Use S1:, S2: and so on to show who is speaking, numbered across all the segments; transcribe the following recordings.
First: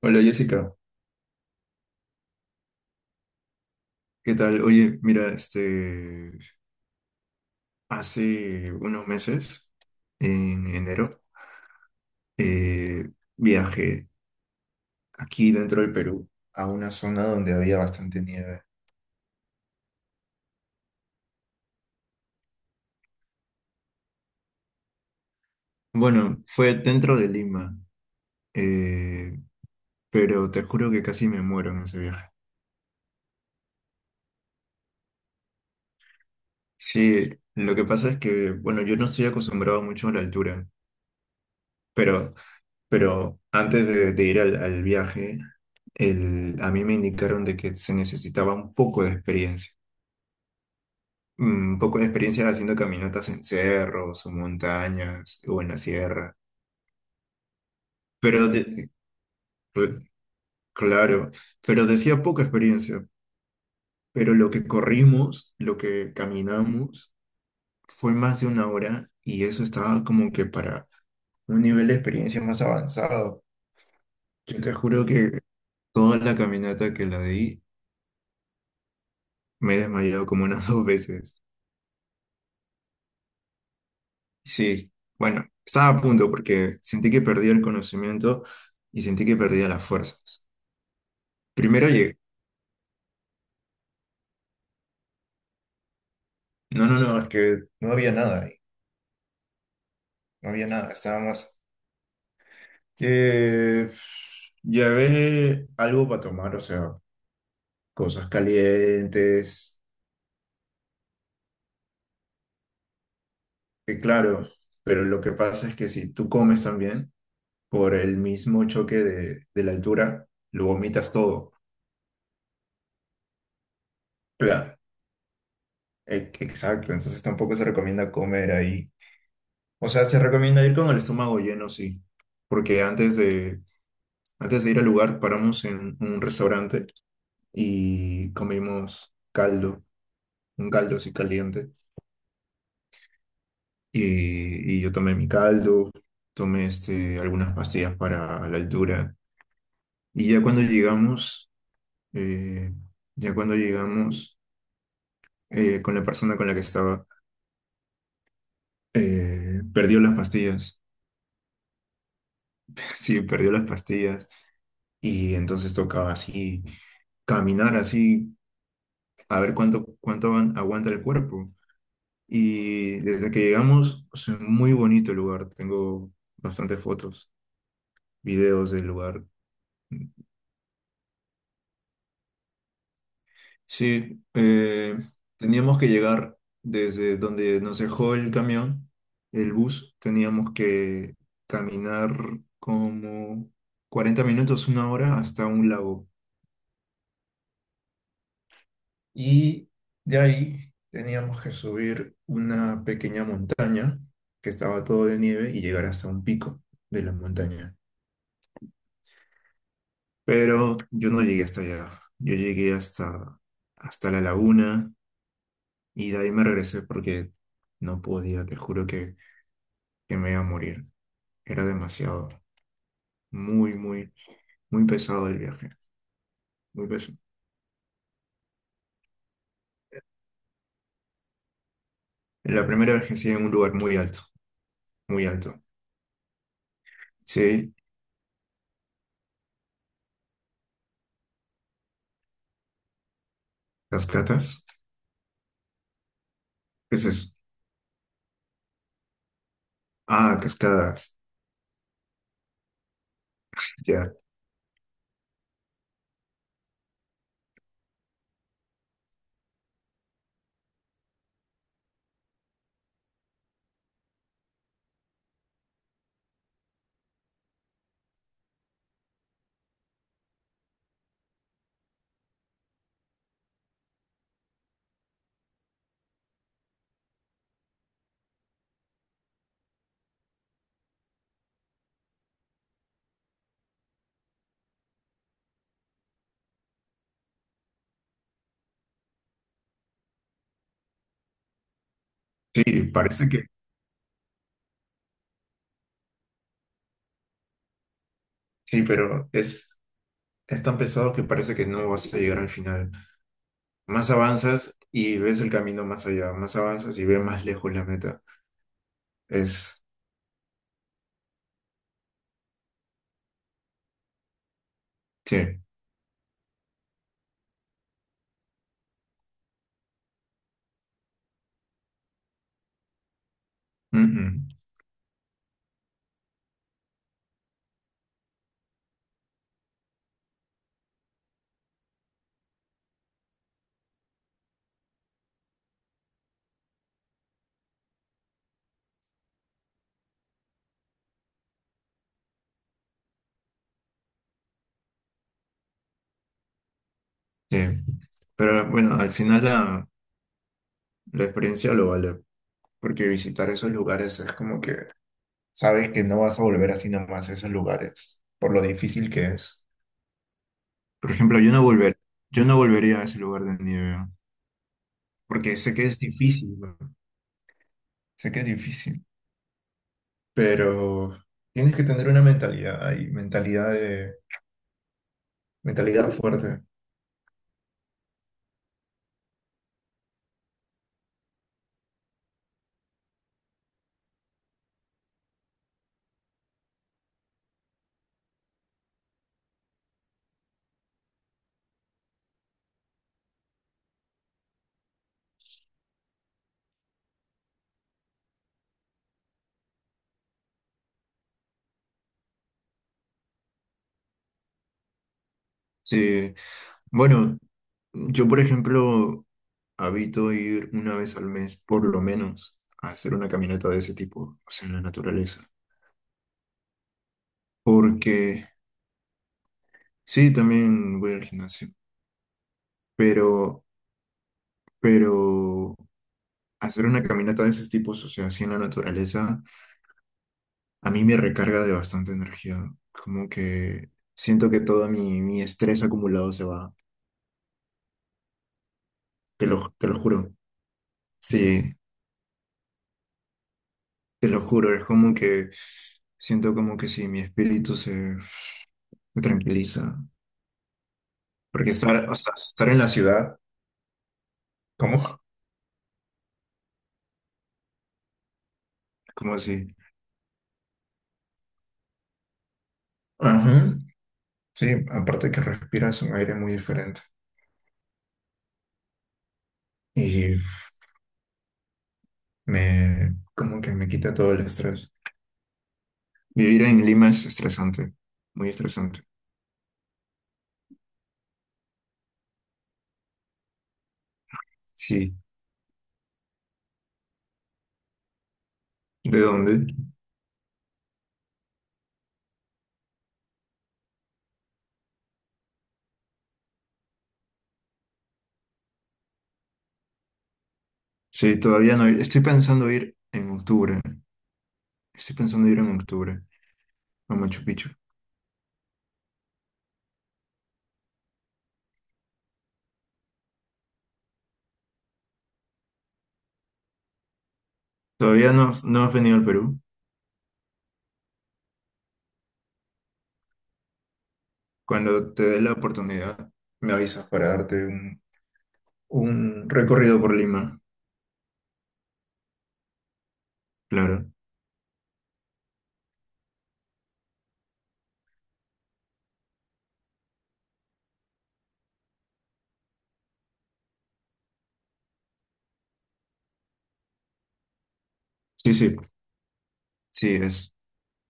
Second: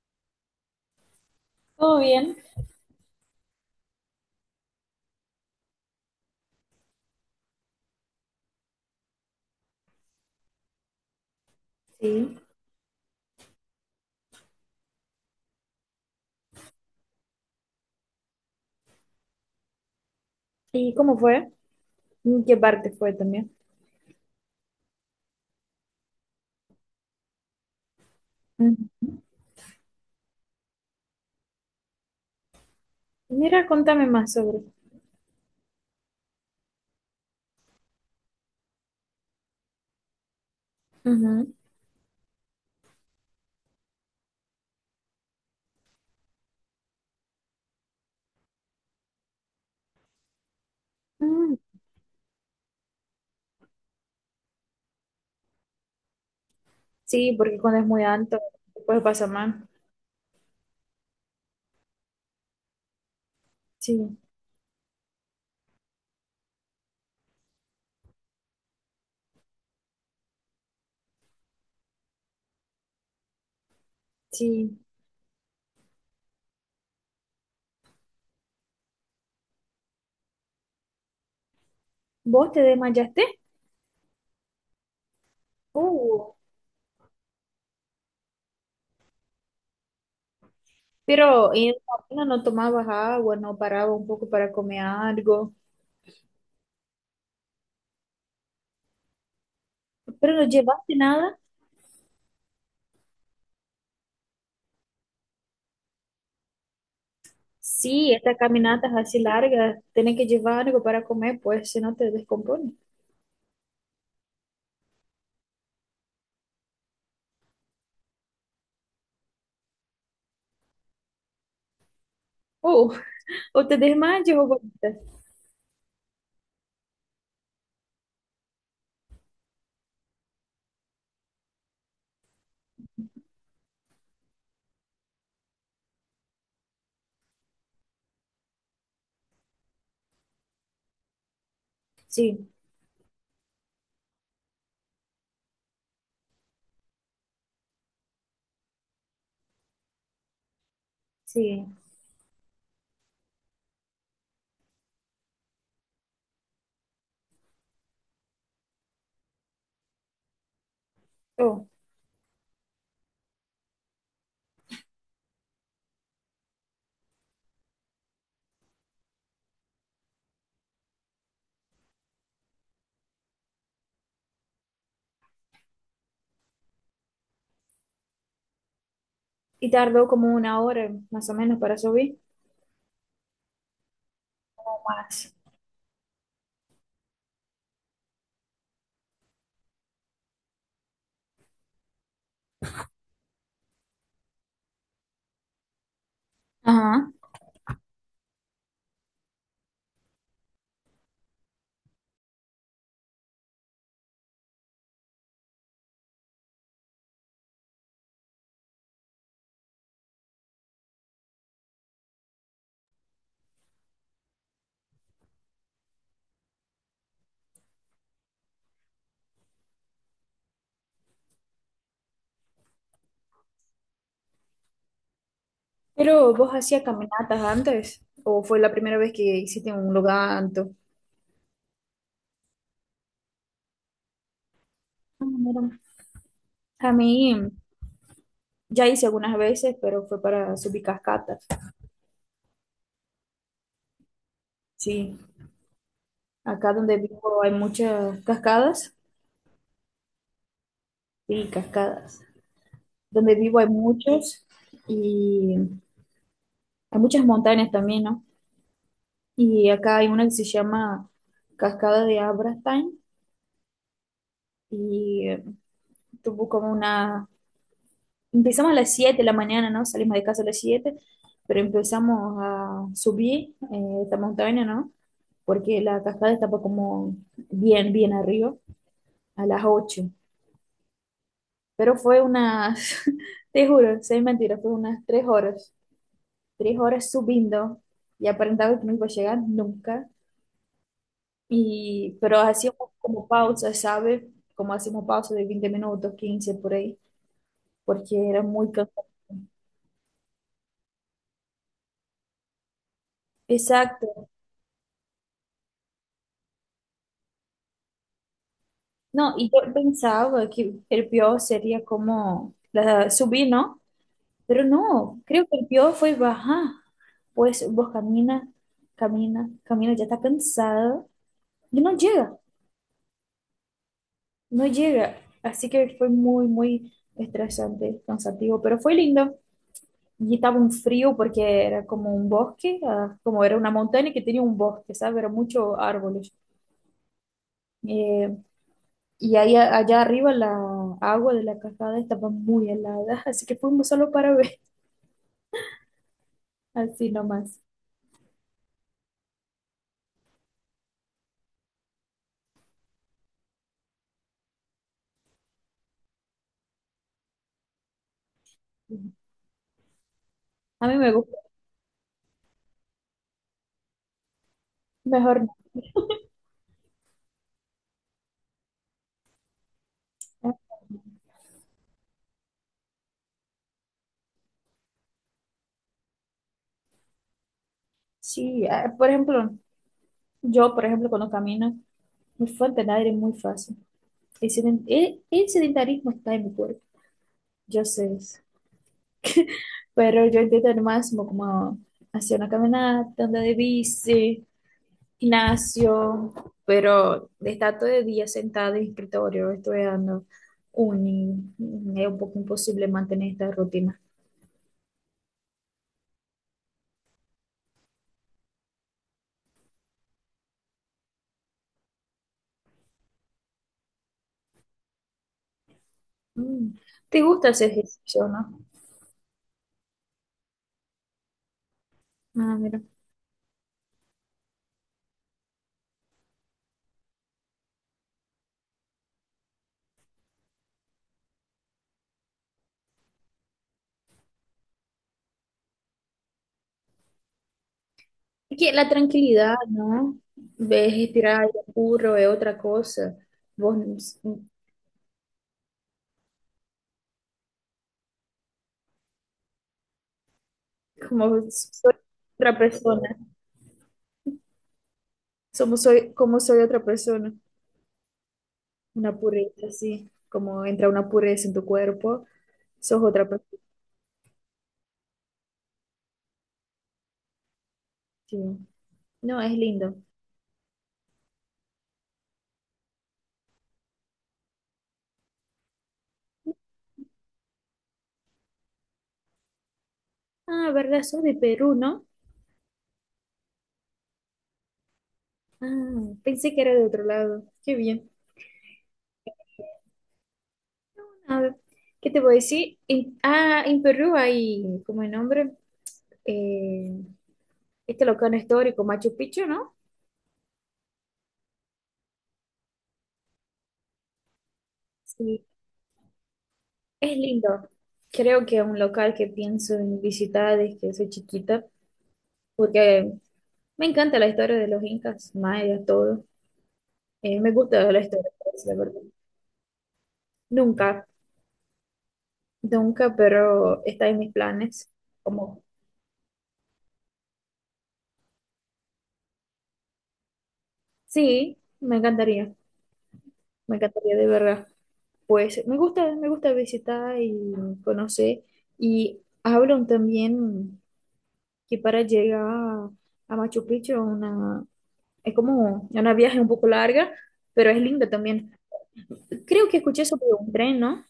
S1: Hola Jessica,
S2: ¿Todo bien?
S1: ¿qué tal? Oye, mira, este, hace unos meses, en enero,
S2: Sí.
S1: eh, viajé aquí dentro del Perú a una zona donde había bastante nieve.
S2: ¿Y cómo fue? ¿En qué parte fue también?
S1: Bueno, fue dentro de Lima,
S2: Mm.
S1: eh, pero te juro que casi me muero en ese viaje.
S2: Mira, contame más sobre.
S1: Sí, lo que pasa es que, bueno, yo no estoy acostumbrado mucho a la altura,
S2: Ujú.
S1: pero Pero antes de ir al viaje, a mí me indicaron de que se necesitaba un poco de experiencia.
S2: Mm.
S1: Mm. Un poco de experiencia haciendo caminatas en cerros o montañas o en la sierra.
S2: Sí, porque cuando es muy alto,
S1: Pero,
S2: después pasa mal.
S1: cl- claro, pero decía poca experiencia.
S2: Sí,
S1: Pero lo que corrimos, lo que caminamos, fue más de una hora y eso estaba como que para un nivel de experiencia más avanzado. Yo te
S2: sí.
S1: juro que toda la caminata que la di, me he desmayado como unas dos veces.
S2: ¿Vos te desmayaste?
S1: Sí, bueno, estaba a punto
S2: Uh,
S1: porque sentí que perdía el conocimiento y sentí que perdía las fuerzas.
S2: pero en
S1: Primero
S2: la
S1: llegué.
S2: mañana no tomabas agua, no paraba un poco para comer algo.
S1: No, no, no, es que no había nada ahí.
S2: ¿Pero no
S1: No había nada,
S2: llevaste
S1: estaba
S2: nada?
S1: más. Eh, llevé algo para tomar, o sea,
S2: Sí,
S1: cosas
S2: estas caminatas así
S1: calientes,
S2: largas, tenés que llevar algo para comer, pues si no te descompones.
S1: claro, pero lo que pasa es que si tú comes también, por el mismo choque de la altura, lo vomitas todo.
S2: Uh, o te desmayas o
S1: Claro.
S2: vomitas.
S1: Exacto, entonces tampoco se recomienda comer ahí. O sea, se recomienda ir con el estómago lleno, sí, porque antes de, ir al lugar paramos en un restaurante y comimos caldo, un caldo así caliente.
S2: Sí,
S1: Y yo tomé mi caldo, tomé este, algunas pastillas para la altura. Y ya cuando llegamos,
S2: sí.
S1: eh, ya cuando llegamos, con la persona con la que estaba, perdió las pastillas.
S2: Oh.
S1: Sí, perdió las pastillas. Y entonces tocaba así, caminar así, a ver cuánto aguanta el cuerpo. Y desde que llegamos, es un muy bonito el lugar. Tengo bastantes fotos, videos del lugar.
S2: Y tardó como una hora más o menos para subir.
S1: Sí,
S2: O más.
S1: teníamos que llegar desde donde nos dejó el camión, el bus. Teníamos que caminar como 40 minutos, una hora, hasta un lago.
S2: Ajá.
S1: Y de ahí teníamos que subir una pequeña montaña que estaba todo de nieve y llegar hasta un pico de la montaña. Pero yo no llegué hasta allá. Yo llegué hasta, la laguna y de ahí me regresé porque no podía, te juro que me iba a morir. Era demasiado, muy, muy, muy pesado el viaje.
S2: ¿Pero vos hacías
S1: Muy pesado.
S2: caminatas antes o fue la primera vez que hiciste un loganto?
S1: La primera vez que estuve en un lugar muy alto,
S2: Ah,
S1: muy alto.
S2: mira. A mí
S1: Sí,
S2: ya hice algunas veces, pero fue para subir cascadas.
S1: cascadas.
S2: Sí, acá donde
S1: ¿Qué es eso?
S2: vivo hay muchas cascadas.
S1: Ah, cascadas.
S2: Sí, cascadas. Donde vivo hay
S1: Ya.
S2: muchos y hay muchas montañas también, ¿no? Y acá hay una que se llama Cascada de Abrastain y tuvo como una, empezamos a las 7 de la mañana, ¿no? Salimos de casa a las 7, pero empezamos a subir esta montaña, ¿no? Porque la cascada estaba como bien arriba, a las 8. Pero fue unas, te juro, sin mentira, fue unas 3 horas, 3 horas subiendo y aparentaba que no iba a llegar nunca. Y pero
S1: Sí,
S2: hacíamos
S1: parece
S2: como
S1: que
S2: pausa, ¿sabes? Como hacíamos pausa de 20 minutos, 15 por ahí, porque era muy
S1: sí,
S2: cansado.
S1: pero es, tan pesado que parece que no vas a llegar al final. Más
S2: Exacto.
S1: avanzas y ves el camino más allá, más avanzas y ves más lejos la meta.
S2: No, y yo
S1: Es,
S2: pensaba que el peor sería como la- subir, ¿no? Pero no,
S1: sí,
S2: creo que el peor fue bajar. Pues vos camina, camina, camina, ya está cansado y no llega,
S1: mm, mm,
S2: no llega. Así que fue muy, muy estresante, cansativo, pero fue lindo. Y estaba un frío porque era como un bosque, ah, como era una montaña que tenía un bosque, ¿sabes? Era muchos árboles. Eh, Y ahí, a- allá arriba la agua de la cascada estaba muy helada, así que fuimos solo para ver, así
S1: sí.
S2: nomás.
S1: Pero bueno, al final la experiencia lo vale, porque visitar esos lugares es como que sabes que no vas a volver así nomás a esos lugares, por lo difícil que es.
S2: A mí
S1: Por
S2: me gusta,
S1: ejemplo, yo no volvería a ese lugar de nieve,
S2: mejor no.
S1: porque sé que es difícil, ¿no? Sé que es difícil. Pero tienes que tener una mentalidad ahí, mentalidad fuerte.
S2: Sí, ah, por ejemplo, yo, por ejemplo, cuando camino, mi fuente de aire es muy fácil. El, seden- el sedentarismo está en mi cuerpo, yo sé eso. Pero yo intento al máximo como hacer una caminata, andar de bici, gimnasio, pero estar todo el día sentado en el escritorio estudiando uni, es un poco imposible mantener esta rutina.
S1: Sí, bueno, yo por ejemplo habito ir una vez al mes por lo menos a hacer una caminata de ese tipo, o sea, en la naturaleza,
S2: Mm. ¿Te gusta hacer ejercicio,
S1: porque
S2: no?
S1: sí, también voy al gimnasio,
S2: Ah, mira.
S1: pero, pero, hacer una caminata de esos tipos, o sea, así en la naturaleza, a mí me recarga de bastante energía, como que siento que todo mi, estrés acumulado se va.
S2: Es que la
S1: Te
S2: tranquilidad,
S1: lo, te lo
S2: ¿no?
S1: juro.
S2: Ves, respirar aire
S1: Sí,
S2: puro es otra cosa. Vos,
S1: te lo juro. Es como que siento como que sí, mi espíritu se tranquiliza.
S2: como
S1: Porque
S2: soy
S1: estar, o sea,
S2: otra
S1: estar en la
S2: persona,
S1: ciudad, ¿cómo?
S2: somos soy, como soy otra persona, una
S1: ¿Cómo
S2: pureza,
S1: así?
S2: así, como entra una pureza en tu cuerpo, sos otra persona.
S1: Ajá. Sí, aparte que respiras un aire muy diferente.
S2: Sí. No, es lindo.
S1: Y me, como que me quita todo el estrés. Vivir en Lima es estresante, muy estresante.
S2: Ah, ¿verdad? Sos de Perú, ¿no?
S1: Sí.
S2: Ah, pensé que era de otro lado. Qué bien.
S1: ¿De dónde?
S2: A ver, ¿qué te voy a decir? En- ah, en Perú hay, como el nombre, eh, este local histórico, Machu Picchu, ¿no?
S1: Sí, todavía no. Estoy pensando ir en octubre. Estoy
S2: Sí,
S1: pensando ir en octubre a
S2: es
S1: Machu
S2: lindo.
S1: Picchu.
S2: Creo que es un local que pienso en visitar desde que soy chiquita, porque me encanta la historia de los incas, mayas, todo. Me gusta la historia,
S1: Todavía no,
S2: pues, la
S1: no has
S2: verdad.
S1: venido al Perú.
S2: Nunca, nunca, pero está en mis planes.
S1: Cuando te dé la
S2: Como,
S1: oportunidad, me avisas para darte un, recorrido por Lima.
S2: sí, me encantaría. Me
S1: Claro.
S2: encantaría de verdad. Pues me gusta visitar y conocer. Y hablan también que para llegar a Machu Picchu una, es como una viaje un poco larga, pero es linda también.
S1: Sí, sí,
S2: Creo que escuché
S1: sí,
S2: sobre un
S1: es.
S2: tren, ¿no?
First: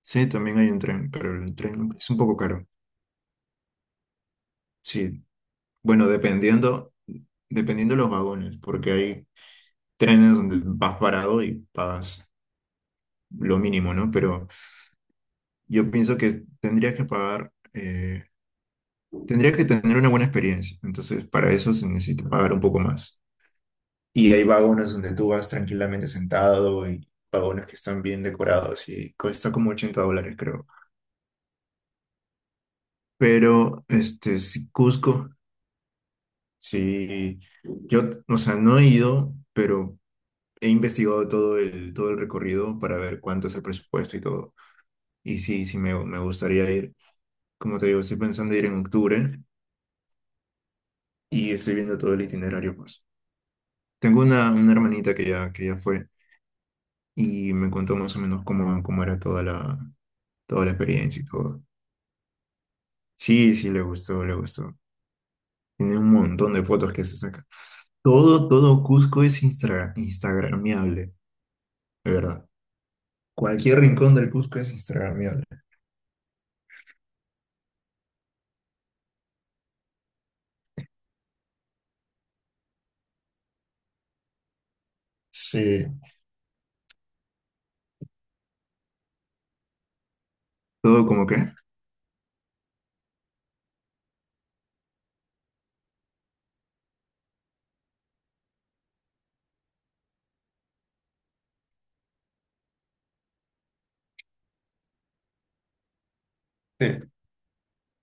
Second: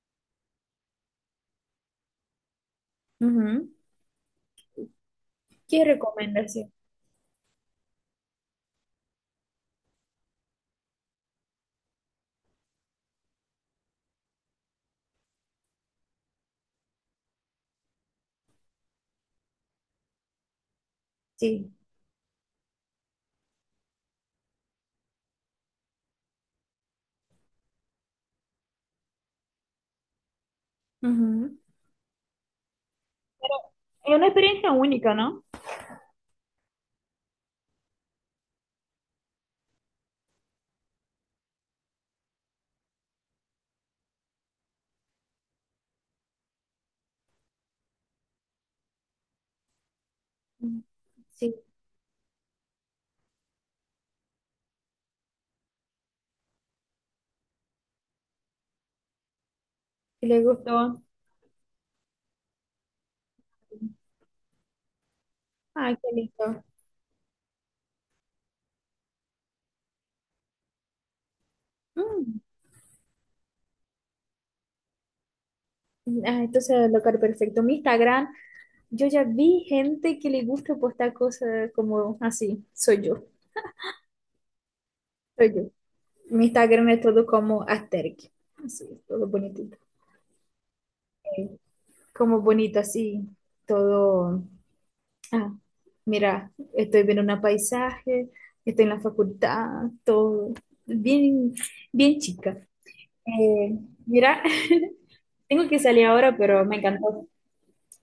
S1: Sí, también hay un tren, pero el tren es un poco caro.
S2: Ujú.
S1: Sí,
S2: ¿Qué
S1: bueno,
S2: recomiendas? Sí.
S1: dependiendo de los vagones, porque hay trenes donde vas parado y pagas lo mínimo, ¿no? Pero yo pienso que tendrías que pagar, tendrías que tener una buena experiencia. Entonces, para
S2: Sí.
S1: eso se necesita pagar un poco más. Y hay vagones donde tú vas tranquilamente sentado y vagones que están bien decorados y cuesta como $80, creo.
S2: Ujú. Pero
S1: Pero,
S2: es una
S1: este, sí,
S2: experiencia única,
S1: Cusco,
S2: ¿no?
S1: sí, yo, o sea, no he ido, pero he investigado todo el, recorrido para ver cuánto es el presupuesto y todo. Y sí, sí, me gustaría ir. Como te digo, estoy pensando ir en octubre
S2: Ujú.
S1: y
S2: Sí,
S1: estoy viendo todo el itinerario, pues. Tengo una, hermanita que ya fue y me contó más o menos cómo, era toda la,
S2: le
S1: toda la
S2: gustó.
S1: experiencia y todo. Sí, sí, le gustó, le gustó.
S2: Ay,
S1: Tiene
S2: qué
S1: un montón de
S2: lindo.
S1: fotos que se saca. Todo Cusco es instagramiable, de
S2: Mm.
S1: verdad. Cualquier rincón del Cusco es instagramiable.
S2: Ah, entonces, el local perfecto. Mi Instagram. Yo ya vi gente que le gusta postar cosas como así. Soy yo, soy yo.
S1: Sí,
S2: Mi Instagram es todo como asterix, así, todo bonitito.
S1: todo como que.
S2: Eh, Como bonito así, todo. Ah, mira, estoy viendo un paisaje, estoy en la facultad, todo. Bien, bien chica. Eh, mira, tengo que salir ahora, pero me
S1: Sí.
S2: encantó.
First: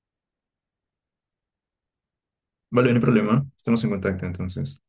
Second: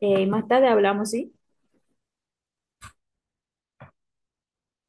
S2: Más tarde hablamos, ¿sí?
S1: Vale, no hay problema. Estamos en contacto entonces.